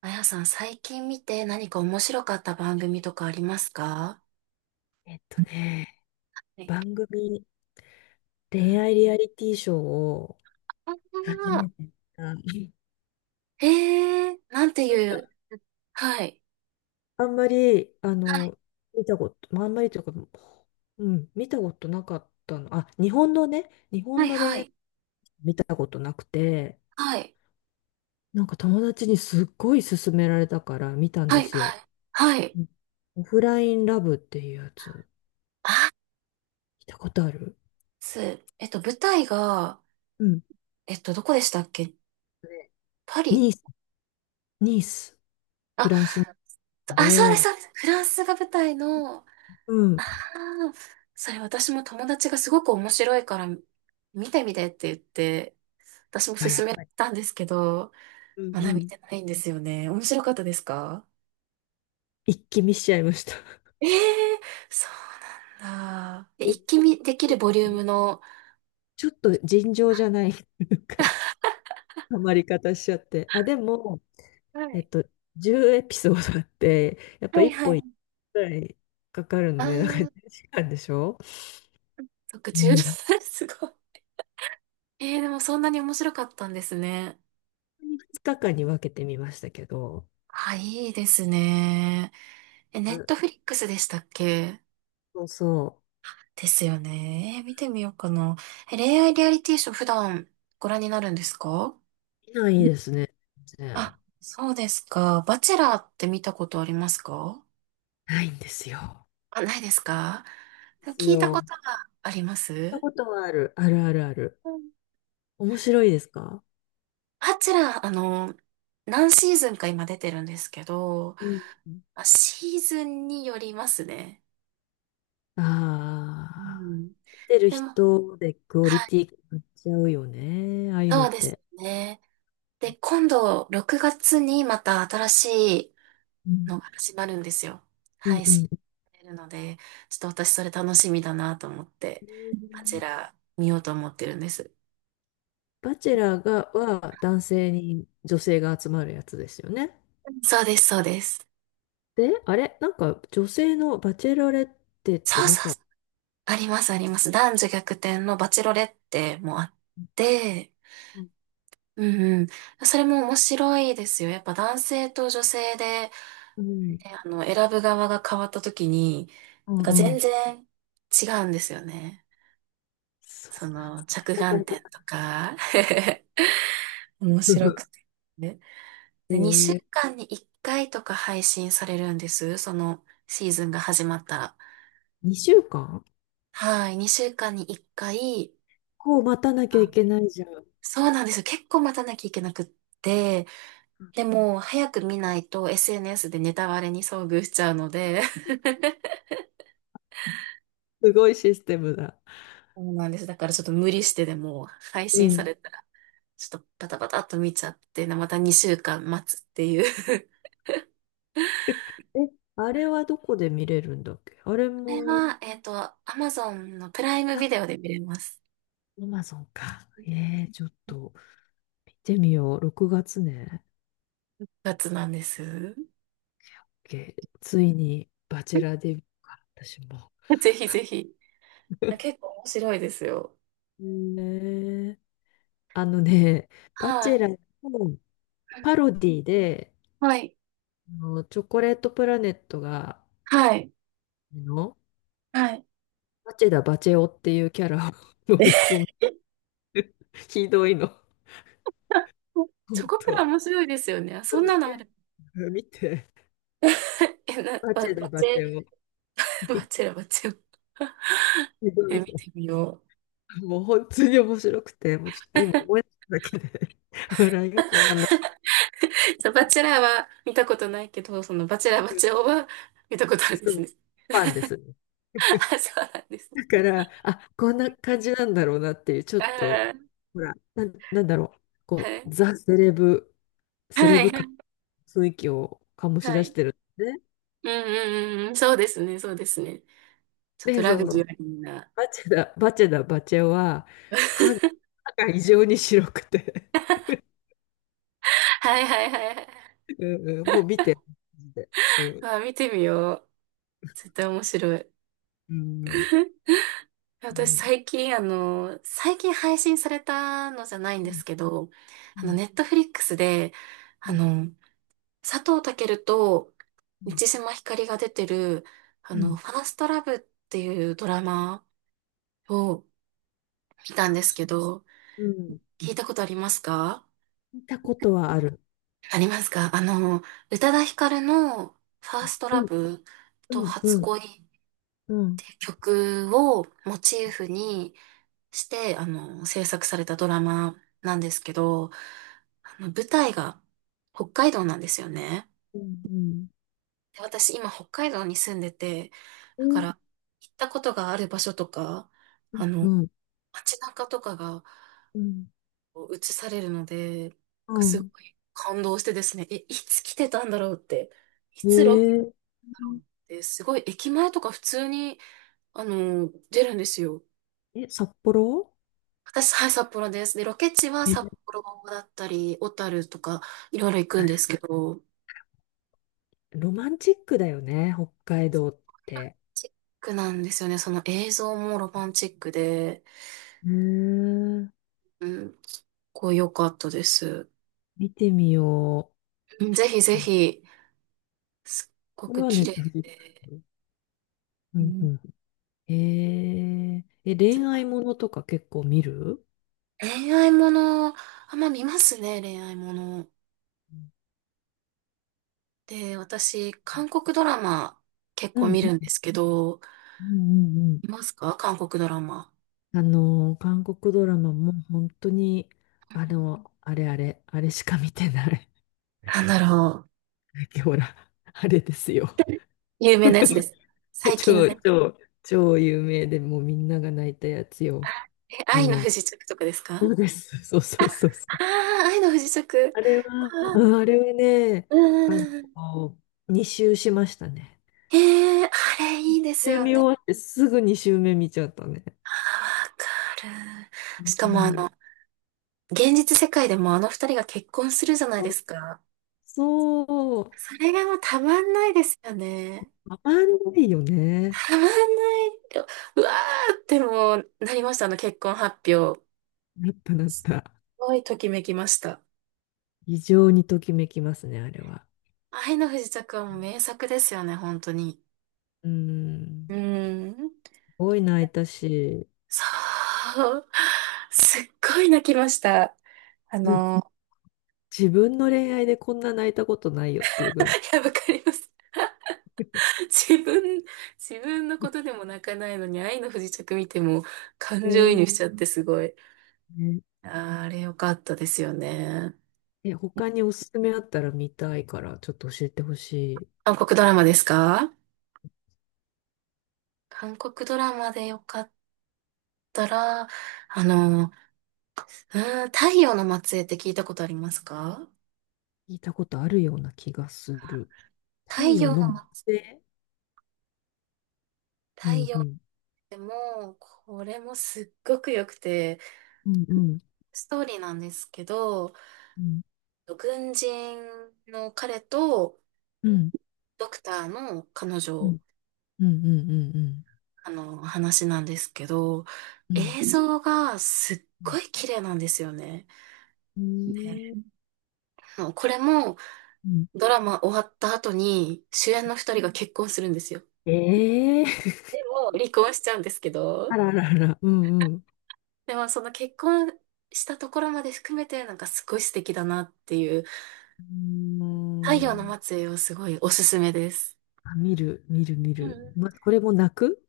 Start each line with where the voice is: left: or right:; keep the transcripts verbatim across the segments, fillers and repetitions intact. right: あやさん、最近見て何か面白かった番組とかありますか？
left: えっとね、
right: はい。
left: 番組、
right: う
left: 恋
right: ん。
left: 愛リアリティショーを初
right: あ
left: めて見た。なん
right: ー、へえ、なんていう、
left: か
right: はい、
left: あんまり、あ
right: はい、
left: の、見たこと、まああんまりというか、うん、見たことなかったの。あ、日本のね、日
right: は
left: 本
right: い、
left: の
right: は
left: 恋愛
right: い、
left: 見たことなくて、
right: はい、
left: なんか友達にすっごい勧められたから見たん
right: は
left: で
right: い、
left: す
right: は
left: よ。
right: い、はい。
left: うん、オフラインラブっていうやつ、
right: あ、
left: 見たことある？
right: す、えっと、舞台が、
left: うん。
right: えっと、どこでしたっけ？パリ？
left: ニース、ニース、フ
right: あ、
left: ランスなん
right: あ、そうで
left: で、
right: す、そうです。フランスが舞台の、あ。
left: うん。
right: あ、それ私も友達がすごく面白いから見てみてって言って、私も
left: あ、や
right: 勧
left: っ
right: め
left: ぱり。
right: たんですけど、
left: うん
right: 花
left: う
right: 見
left: ん。
right: てないんですよね。面白かったですか？
left: 一気見しちゃいました。
right: ええ、そうなんだ。え一気見できるボリュームの、
left: ちょっと尋常じゃない、なんか、ハマり方しちゃって。あ、でも、
right: は
left: えっ
right: い。
left: と、じゅうエピソードあって、やっぱ
right: はい
left: 1
right: は
left: 本
right: い。
left: ぐらいかかるので、なんか
right: あ
left: 1
right: あ、
left: 時間でしょ？
right: 特
left: う
right: 注
left: ん。
right: すごい。えー、でもそんなに面白かったんですね。
left: ふつかかんに分けてみましたけど、
right: あ、いいですね。え、ネ
left: う
right: ッ
left: ん、
right: トフリックスでしたっけ？
left: そうそ
right: ですよね。えー見てみようかな。え、恋愛リアリティショー普段ご覧になるんですか？
left: う。いないですね。全然
right: あ、そうですか。バチェラーって見たことありますか？
left: ないんですよ。
right: あ、ないですか？
left: で
right: でも
left: す
right: 聞いた
left: よ。
right: こ
left: 行っ
right: とがありま
left: た
right: す。
left: ことはある。あるあるある。
right: うん。
left: 面白いですか？
right: あちら、あの、何シーズンか今出てるんですけど、
left: うん。
right: あ、シーズンによりますね。う
left: ああ。
right: ん。
left: てる
right: でも、
left: 人でクオリ
right: はい、
left: ティ変わっちゃうよね。ああいうの
right: そ
left: っ
right: うです
left: て。
right: ね。で、今度、ろくがつにまた新しい
left: うん。
right: のが始まるんですよ。
left: うん
right: 配
left: う
right: 信
left: ん。
right: されるので、ちょっと私それ楽しみだなと思って、あちら見ようと思ってるんです。
left: バチェラーが、は男性に女性が集まるやつですよね。
right: そうです、そうです。
left: で、あれなんか女性のバチェロレッテって
right: そう
left: な
right: そう。
left: かった？
right: ありますあります。男女逆転のバチロレッテもあって、
left: うん。
right: うんうん。それも面白いですよ。やっぱ男性と女性で、
left: う
right: え、あの、選ぶ側が変わった時に、な
left: ん
right: んか
left: う
right: 全
left: ん。
right: 然違うんですよね。
left: そう
right: そ
left: なんで
right: の、
left: す。
right: 着
left: だか
right: 眼
left: らかな。
right: 点とか。面白 くて。ね。で、2週
left: え、
right: 間にいっかいとか配信されるんです。そのシーズンが始まったら。
left: にしゅうかん
right: はい。にしゅうかんにいっかい、
left: こう待たなきゃいけないじゃん。
right: そうなんですよ。結構待たなきゃいけなくって、で
left: ん、
right: も早く見ないと エスエヌエス でネタバレに遭遇しちゃうので、
left: すごいシステムだ。
right: そうなんです。だからちょっと無理してでも配
left: う
right: 信さ
left: ん。
right: れたら、ちょっとパタパタっと見ちゃって、またにしゅうかん待つっていう。
left: え、あれはどこで見れるんだっけ、あれ
right: これ
left: も。
right: は、えっと、Amazon のプライムビデオで見れます。
left: アマゾンか。えー、ちょっと見てみよう。ろくがつね。
right: やつなんです。
left: けついにバチェラー デビューか、私も。
right: ぜひぜひ。結構面白いですよ。
left: えー、あのね、バ
right: は
left: チェ
right: い。
left: ラーのパロディで、
right: はい。
left: あのチョコレートプラネットが、
right: はい。
left: あの、
right: はい。
left: バチェダ・バチェ男っていうキャラを 飲み込ん でる、ひどいの。
right: チョ
left: 本
right: コプラ
left: 当
right: 面白いですよね。そんな
left: す
right: のあ
left: げ
right: る。
left: え見て。
right: え、な、
left: バ
right: ば、
left: チェダ・
right: バ
left: バ
right: チェ、
left: チェ男。
right: バチェラ、バチェラ。
left: ひどい。
right: え、見てみよう。
left: もう本当に面白くて、もうちょっと今思い出しただけで 笑いが止 まんなく
right: そう、バチェラーは見たことないけど、そのバチェラー、バ
left: て、
right: チェ男は見たことあるんで
left: そ
right: す
left: う、
right: ね。
left: ファンですね。
right: あ、そうなんですね。
left: だから、あ、こんな感じなんだろうなっていう、ちょ
right: あ
left: っと、
right: ー。
left: ほら、なん、なんだろう、
right: は
left: こう、
right: い。
left: ザ・セレブ、セレ
right: はい、
left: ブ
right: は
left: 感、
right: い、
left: 雰囲気を醸し
right: は
left: 出し
right: い。
left: てるんですね。
right: うんうんうんうん、そうですね、そうですね。ちょっと
left: で、
right: ラ
left: そ
right: グジ
left: の、
right: ュアリーな。
left: バチェダ、バチェダ、バチェは、歯が、歯が異常に白くて
right: はいはいはいはい。
left: うんうん、もう見て、マジで。うん、
right: まあ見てみよう。絶対面白い。
left: うん、う
right: 私、
left: ん、
right: 最近、あの、最近配信されたのじゃないん
left: う
right: で
left: ん、
right: すけど、
left: う
right: あの、
left: ん、
right: ネットフリックスで、
left: う
right: あ
left: ん、う
right: の、佐藤健と満
left: ん。
right: 島ひかりが出てる、あ
left: う
right: の、
left: ん、
right: ファーストラブっていうドラマを見たんで
left: あ、
right: すけど、
left: うん。
right: 聞いたことありますか？
left: 見たことはある。
right: ありますか？あの、宇多田ヒカルのファースト
left: う
right: ラ
left: ん、
right: ブと
left: うん、
right: 初
left: うん、
right: 恋っ
left: うん、
right: ていう曲をモチーフに、して、あの、制作されたドラマなんですけど、あの、舞台が北海道なんですよね。
left: うん、うん、
right: で私、今、北海道に住んでて、
left: う
right: だか
left: ん、
right: ら、行ったことがある場所とか、あ
left: う
right: の、
left: ん、
right: 街中とかが
left: うん、
right: こう映されるので、
left: う
right: すご
left: ん、
right: い感動してですね、え、いつ来てたんだろうって、いつロケ
left: ね
right: だろうって、すごい駅前とか普通に、あの、出るんですよ。
left: え、え、札幌？
right: 私、はい、札幌です。で、ロケ地は
left: え、
right: 札幌だったり、小樽とか、いろいろ行くんですけど、ロ
left: ロマンチックだよね、北海道っ
right: マン
left: て。
right: チックなんですよね。その映像もロマンチックで、
left: へえ、
right: うん、すっごい良かったです。
left: 見てみよ
right: うん、ぜひぜ
left: う。あ、
right: ひ、すっご
left: これ
right: く
left: はネ
right: 綺
left: ットフ
right: 麗
left: リック
right: で。
left: ス。う
right: う
left: んう
right: ん。
left: ん。ええ、え、恋愛ものとか結構見る？
right: 恋愛もの、あんま見ますね、恋愛もの。
left: うん
right: で、私、韓国ドラマ結
left: う
right: 構
left: ん
right: 見るんですけど、
left: うんうんう
right: 見
left: ん、
right: ますか？韓国ドラマ。
left: あの、韓国ドラマも本当に、あの、あれあれ、あれしか見てない。
right: なんだろう。
left: ほら、あれですよ。
right: 有名なやつです。最近の。
left: 超、超、超有名で、もうみんなが泣いたやつよ。
right: え、
left: あ
right: 愛の
left: の、
right: 不時着とかですか？
left: そうです。そう
right: あ、
left: そ
right: あ。
left: うそうそう。
right: あ、愛の不時着。
left: あれ
right: あ
left: は、
right: ー、
left: うん、あれはね、あ
right: うん。
left: の、に周しましたね。
right: えー、あれ
left: に
right: いいです
left: 周
right: よ
left: 見
right: ね。
left: 終わってすぐに周目見ちゃったね。
right: あー、わかる。
left: う
right: しかもあ
left: ん、
right: の、現実世界でもあの二人が結婚するじゃないですか。
left: そう、
right: それがもうたまんないですよね。
left: たまんないよね。
right: たまんない。うわーってもうなりました、あの結婚発表。す
left: なったなった。
right: ごいときめきました。
left: 非常にときめきますね、あれは。
right: 愛の不時着はもう名作ですよね、本当に。
left: う
right: う
left: ん。
right: ん。
left: すごい泣いたし、
right: そう。すっごい泣きました。あ
left: ず
right: の、
left: 自分の恋愛でこんな泣いたことないよっていうぐらい。
right: いや、わかります。自分、自分のことでも泣かないのに、愛の不時着見ても
left: え
right: 感情移
left: ー、
right: 入しちゃってすごい。
left: ね
right: あー、あれ良かったですよね。
left: え、他におすすめあったら見たいから、ちょっと教えてほし
right: 韓国ドラマですか？韓国ドラマで良かったら、あの、うーん、太陽の末裔って聞いたことありますか？
left: い。聞いたことあるような気がする。太
right: 太
left: 陽
right: 陽
left: の
right: の
left: 惑
right: ま、
left: 星？う
right: 太
left: ん
right: 陽
left: う
right: っ
left: ん。
right: てもう、これもすっごく良くて、
left: うんうん
right: ストーリーなんですけど、
left: うん
right: 軍人の彼と
left: うん
right: ドクターの彼
left: う
right: 女、
left: んうんうんうん
right: あの、話なんですけど、
left: うん
right: 映像がすっごい綺麗なんですよね。
left: うん
right: ね。あのこれも
left: うん、
right: ドラマ終わった後に主演の二人が結婚するんですよ。
left: ええー、
right: でも離婚しちゃうんですけ
left: あ
right: ど、
left: ららら、うんうん。
right: でもその結婚したところまで含めてなんかすごい素敵だなっていう、
left: うー
right: 太陽
left: ん、
right: の末裔をすごいおすすめです。
left: あ、見る、見る、見
right: う
left: る。
right: ん。
left: ま、これも泣く？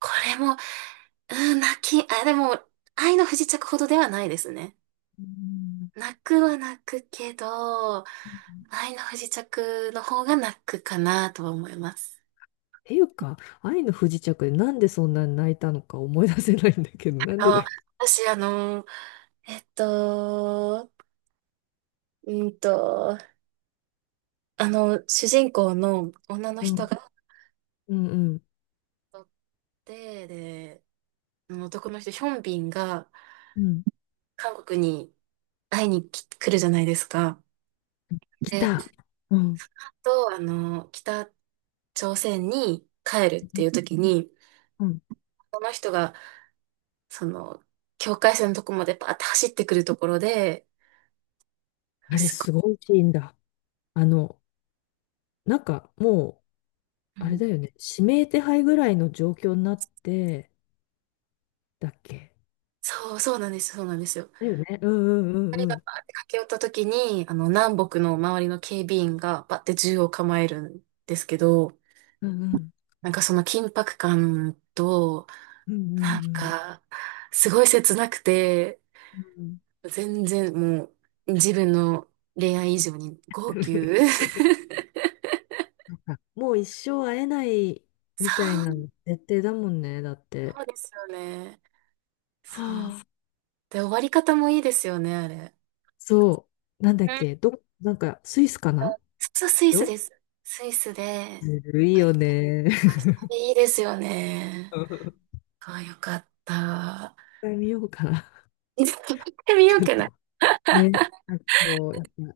right: これも、うん、泣き、あ、でも、愛の不時着ほどではないですね。
left: うん、
right: 泣くは泣くけど、
left: っ
right: 愛の不時着の方が泣くかなとは思います。
left: ていうか、愛の不時着でなんでそんなに泣いたのか思い出せないんだけど、なんでだ
right: あ、
left: っけ？
right: 私、あの、えっと、うんと、あの、主人公の女の
left: う
right: 人が
left: ん
right: あ
left: うんうん。
right: て、で、あの男の人、ヒョンビンが
left: うん、
right: 韓国に会いに来来るじゃないですか。
left: 来
right: で、
left: た。うん
right: と、あの、北朝鮮に帰るっていう時に、
left: うん、
right: この人が、その、境界線のとこまでパーって走ってくるところで、
left: あれ、
right: すご
left: す
right: い、
left: ごいシーンだ。あの、なんかも
right: う
left: う、あれだ
right: ん、
left: よね。指名手配ぐらいの状況になって、だっけ？
right: そう、そうなんですよ、そうなんですよ。
left: だよね。うんうんう
right: 二人
left: んう
right: が
left: ん。
right: パーって駆け寄った時に、あの、南北の周りの警備員がパーって銃を構えるんですけど、
left: うんうん
right: なんかその緊迫感と、
left: う
right: なん
left: ん
right: か、すごい切なくて、
left: うんうん。うん、
right: 全然もう、自分の恋愛以上に号泣。
left: あもう一生会えない
right: そ
left: みたいな
right: う、
left: 設定だもんね、だっ て。
right: そうですよね。そ
left: は
right: う。
left: あ、
right: で、終わり方もいいですよね、あれ。
left: そう、なんだっけ、ど、なんかスイスかな？
right: そう、ス
left: で
right: イ
left: し
right: ス
left: ょ？
right: です。スイスで、
left: ずるい
right: あ、い
left: よね。
right: いですよね。
left: 一
right: あ、よかった。
left: 回見ようかな。
right: いつか行ってみよう
left: ちょっ
right: か
left: と
right: な。ち
left: ね、なんかこう、やっぱ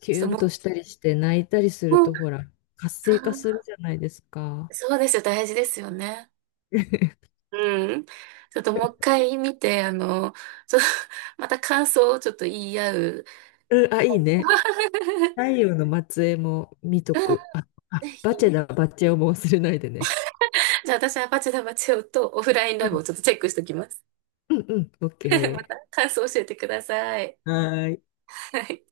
left: キ
right: っと
left: ュンと
right: も
left: したりして泣いたりす
right: う、
left: る
right: もう、
left: と、ほら、活
right: そう、
left: 性化するじゃないですか。
right: そうですよ。大事ですよね。うん。ちょっともう一回見て、あの、ちょっと、また感想をちょっと言い合う。
left: うん、あ、いいね。太陽の末裔も見とく。あ、あ、
right: ぜ
left: バチェ
right: ひ。
left: だ、バチェをも忘れないでね。
right: じゃあ私はバチェラバチェ男とオフライン
left: う
right: ラブを
left: ん、
right: ちょっとチェックしておきます。
left: うん、うん、オッ
right: また
left: ケ
right: 感想教えてください。
left: ー。はーい。
right: はい。